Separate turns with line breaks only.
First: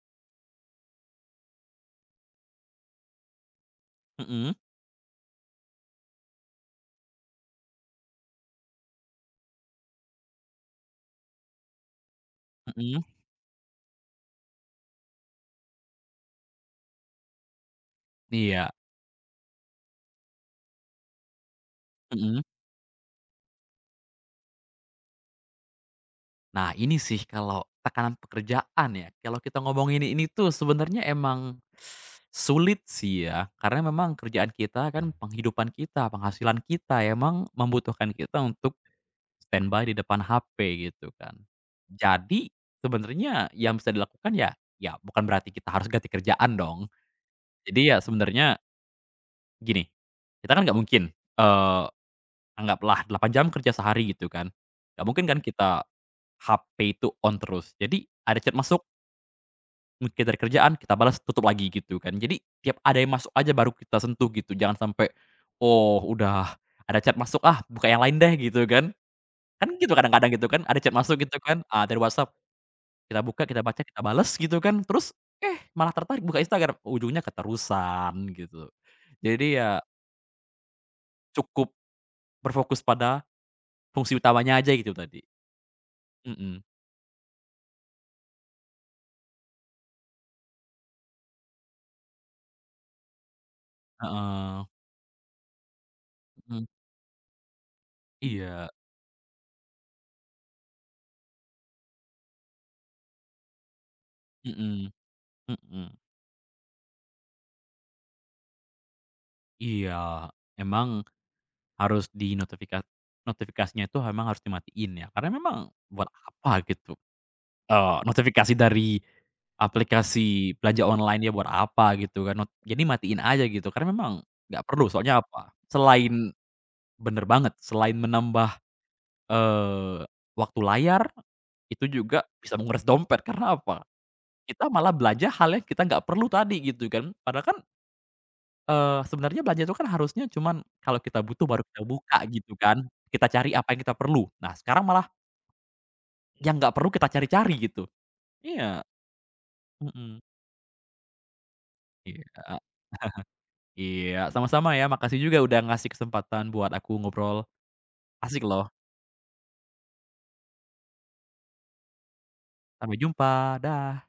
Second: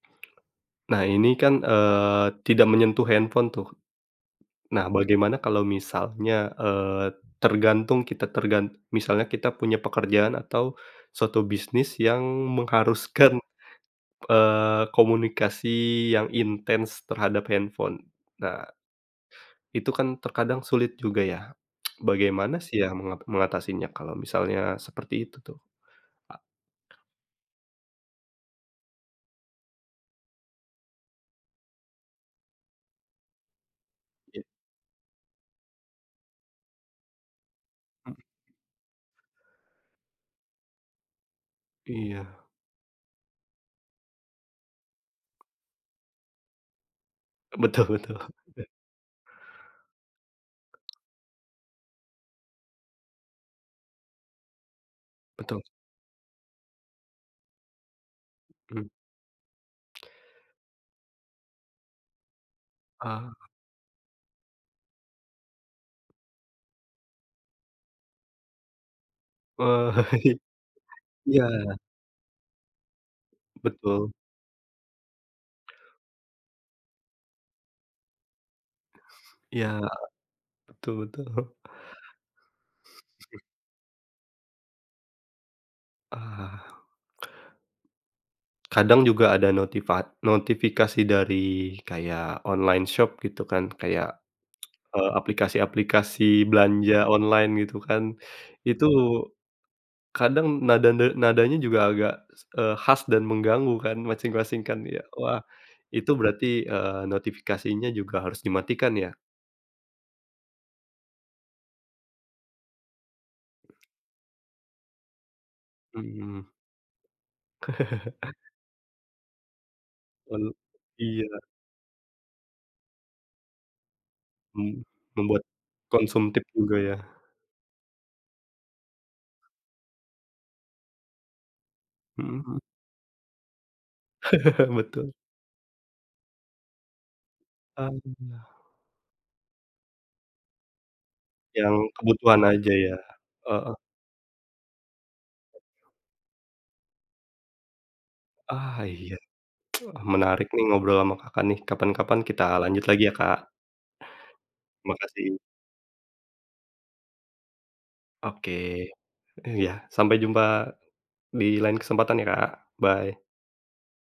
Nah ini kan, eee, tidak menyentuh handphone tuh,
Heeh.
nah bagaimana kalau misalnya, eee, tergantung kita tergan misalnya kita punya pekerjaan atau suatu bisnis yang
Heeh.
mengharuskan, eee, komunikasi yang intens terhadap handphone.
Iya.
Nah itu kan terkadang sulit juga ya,
Heeh.
bagaimana sih ya menga mengatasinya kalau misalnya seperti itu tuh, Kak?
Nah, ini sih kalau tekanan pekerjaan ya kalau kita ngomongin ini tuh sebenarnya emang, sulit sih ya karena memang
Iya.
kerjaan kita kan penghidupan kita, penghasilan kita, emang membutuhkan
Mhm.
kita untuk standby di depan HP gitu kan.
Iya.
Jadi sebenernya yang bisa dilakukan ya, ya bukan berarti kita harus ganti kerjaan dong,
Betul
jadi ya
betul,
sebenernya
oke.
gini, kita kan gak mungkin, eee, anggaplah 8 jam kerja sehari gitu kan, nggak mungkin kan
Betul.
kita HP itu on terus, jadi ada chat masuk
Mhm.
mungkin dari kerjaan, kita bales, tutup lagi, gitu kan. Jadi tiap ada yang masuk
Ah.
aja baru kita sentuh gitu jangan sampe oh udah, "Ada chat masuk ah buka yang lain deh," gitu kan. Kan gitu kadang-kadang
Eee,
gitu kan ada chat masuk gitu kan,
iya.
a dari WhatsApp kita buka, kita baca, kita
Betul.
bales gitu kan, terus, eh, malah tertarik buka Instagram ujungnya keterusan, gitu. Jadi
Iya,
ya
betul betul.
cukup berfokus pada fungsi utamanya aja itu tadi. Mhm.
Ah. Kadang juga ada notifa notifikasi dari kayak online shop gitu kan kayak,
Heeh.
eee, aplikasi-aplikasi
Mhm.
belanja online gitu kan.
Iya.
Itu kadang nada ne nadanya juga agak, eee, khas dan mengganggu kan masing-masing kan,
Heeh,
ya? Wah
heeh.
itu berarti, eee, notifikasinya juga harus dimatikan ya?
Iya, emang harus di notifika notifikasinya itu emang harus dimatiin ya karena memang buat
Mhm.
apa gitu, eee, notifikasi dari
Oh,
aplikasi belanja
iya.
online ya buat apa gitu kan, not jadi matiin aja gitu. Karena memang gak
Hmm,
perlu, soalnya
membuat
apa? Selain
konsumtif juga ya?
bener banget, selain menambah, eee, waktu layar itu juga
Mhm
bisa
mhm.
menguras dompet, karena apa? Kita malah
Betul.
belanja hal yang kita gak perlu tadi gitu kan, padahal kan
Ah.
eee, sebenarnya belanja itu kan harusnya cuman kalau kita butuh baru
Yang
kita buka
kebutuhan
gitu
aja
kan,
ya?
kita cari apa
Heeh.
yang kita perlu. Nah sekarang malah yang gak perlu kita cari-cari gitu.
Ah,
Iya.
iya.
Mhm.
Menarik nih ngobrol sama Kakak nih,
Iya.
kapan-kapan kita lanjut lagi ya, Kak.
Iya, sama-sama ya, makasih
Makasih.
juga udah ngasih kesempatan buat aku ngobrol, asik
Oke,
loh.
iya. Sampai jumpa di lain kesempatan ya, Kak.
Sampai
Bye.
jumpa, dah.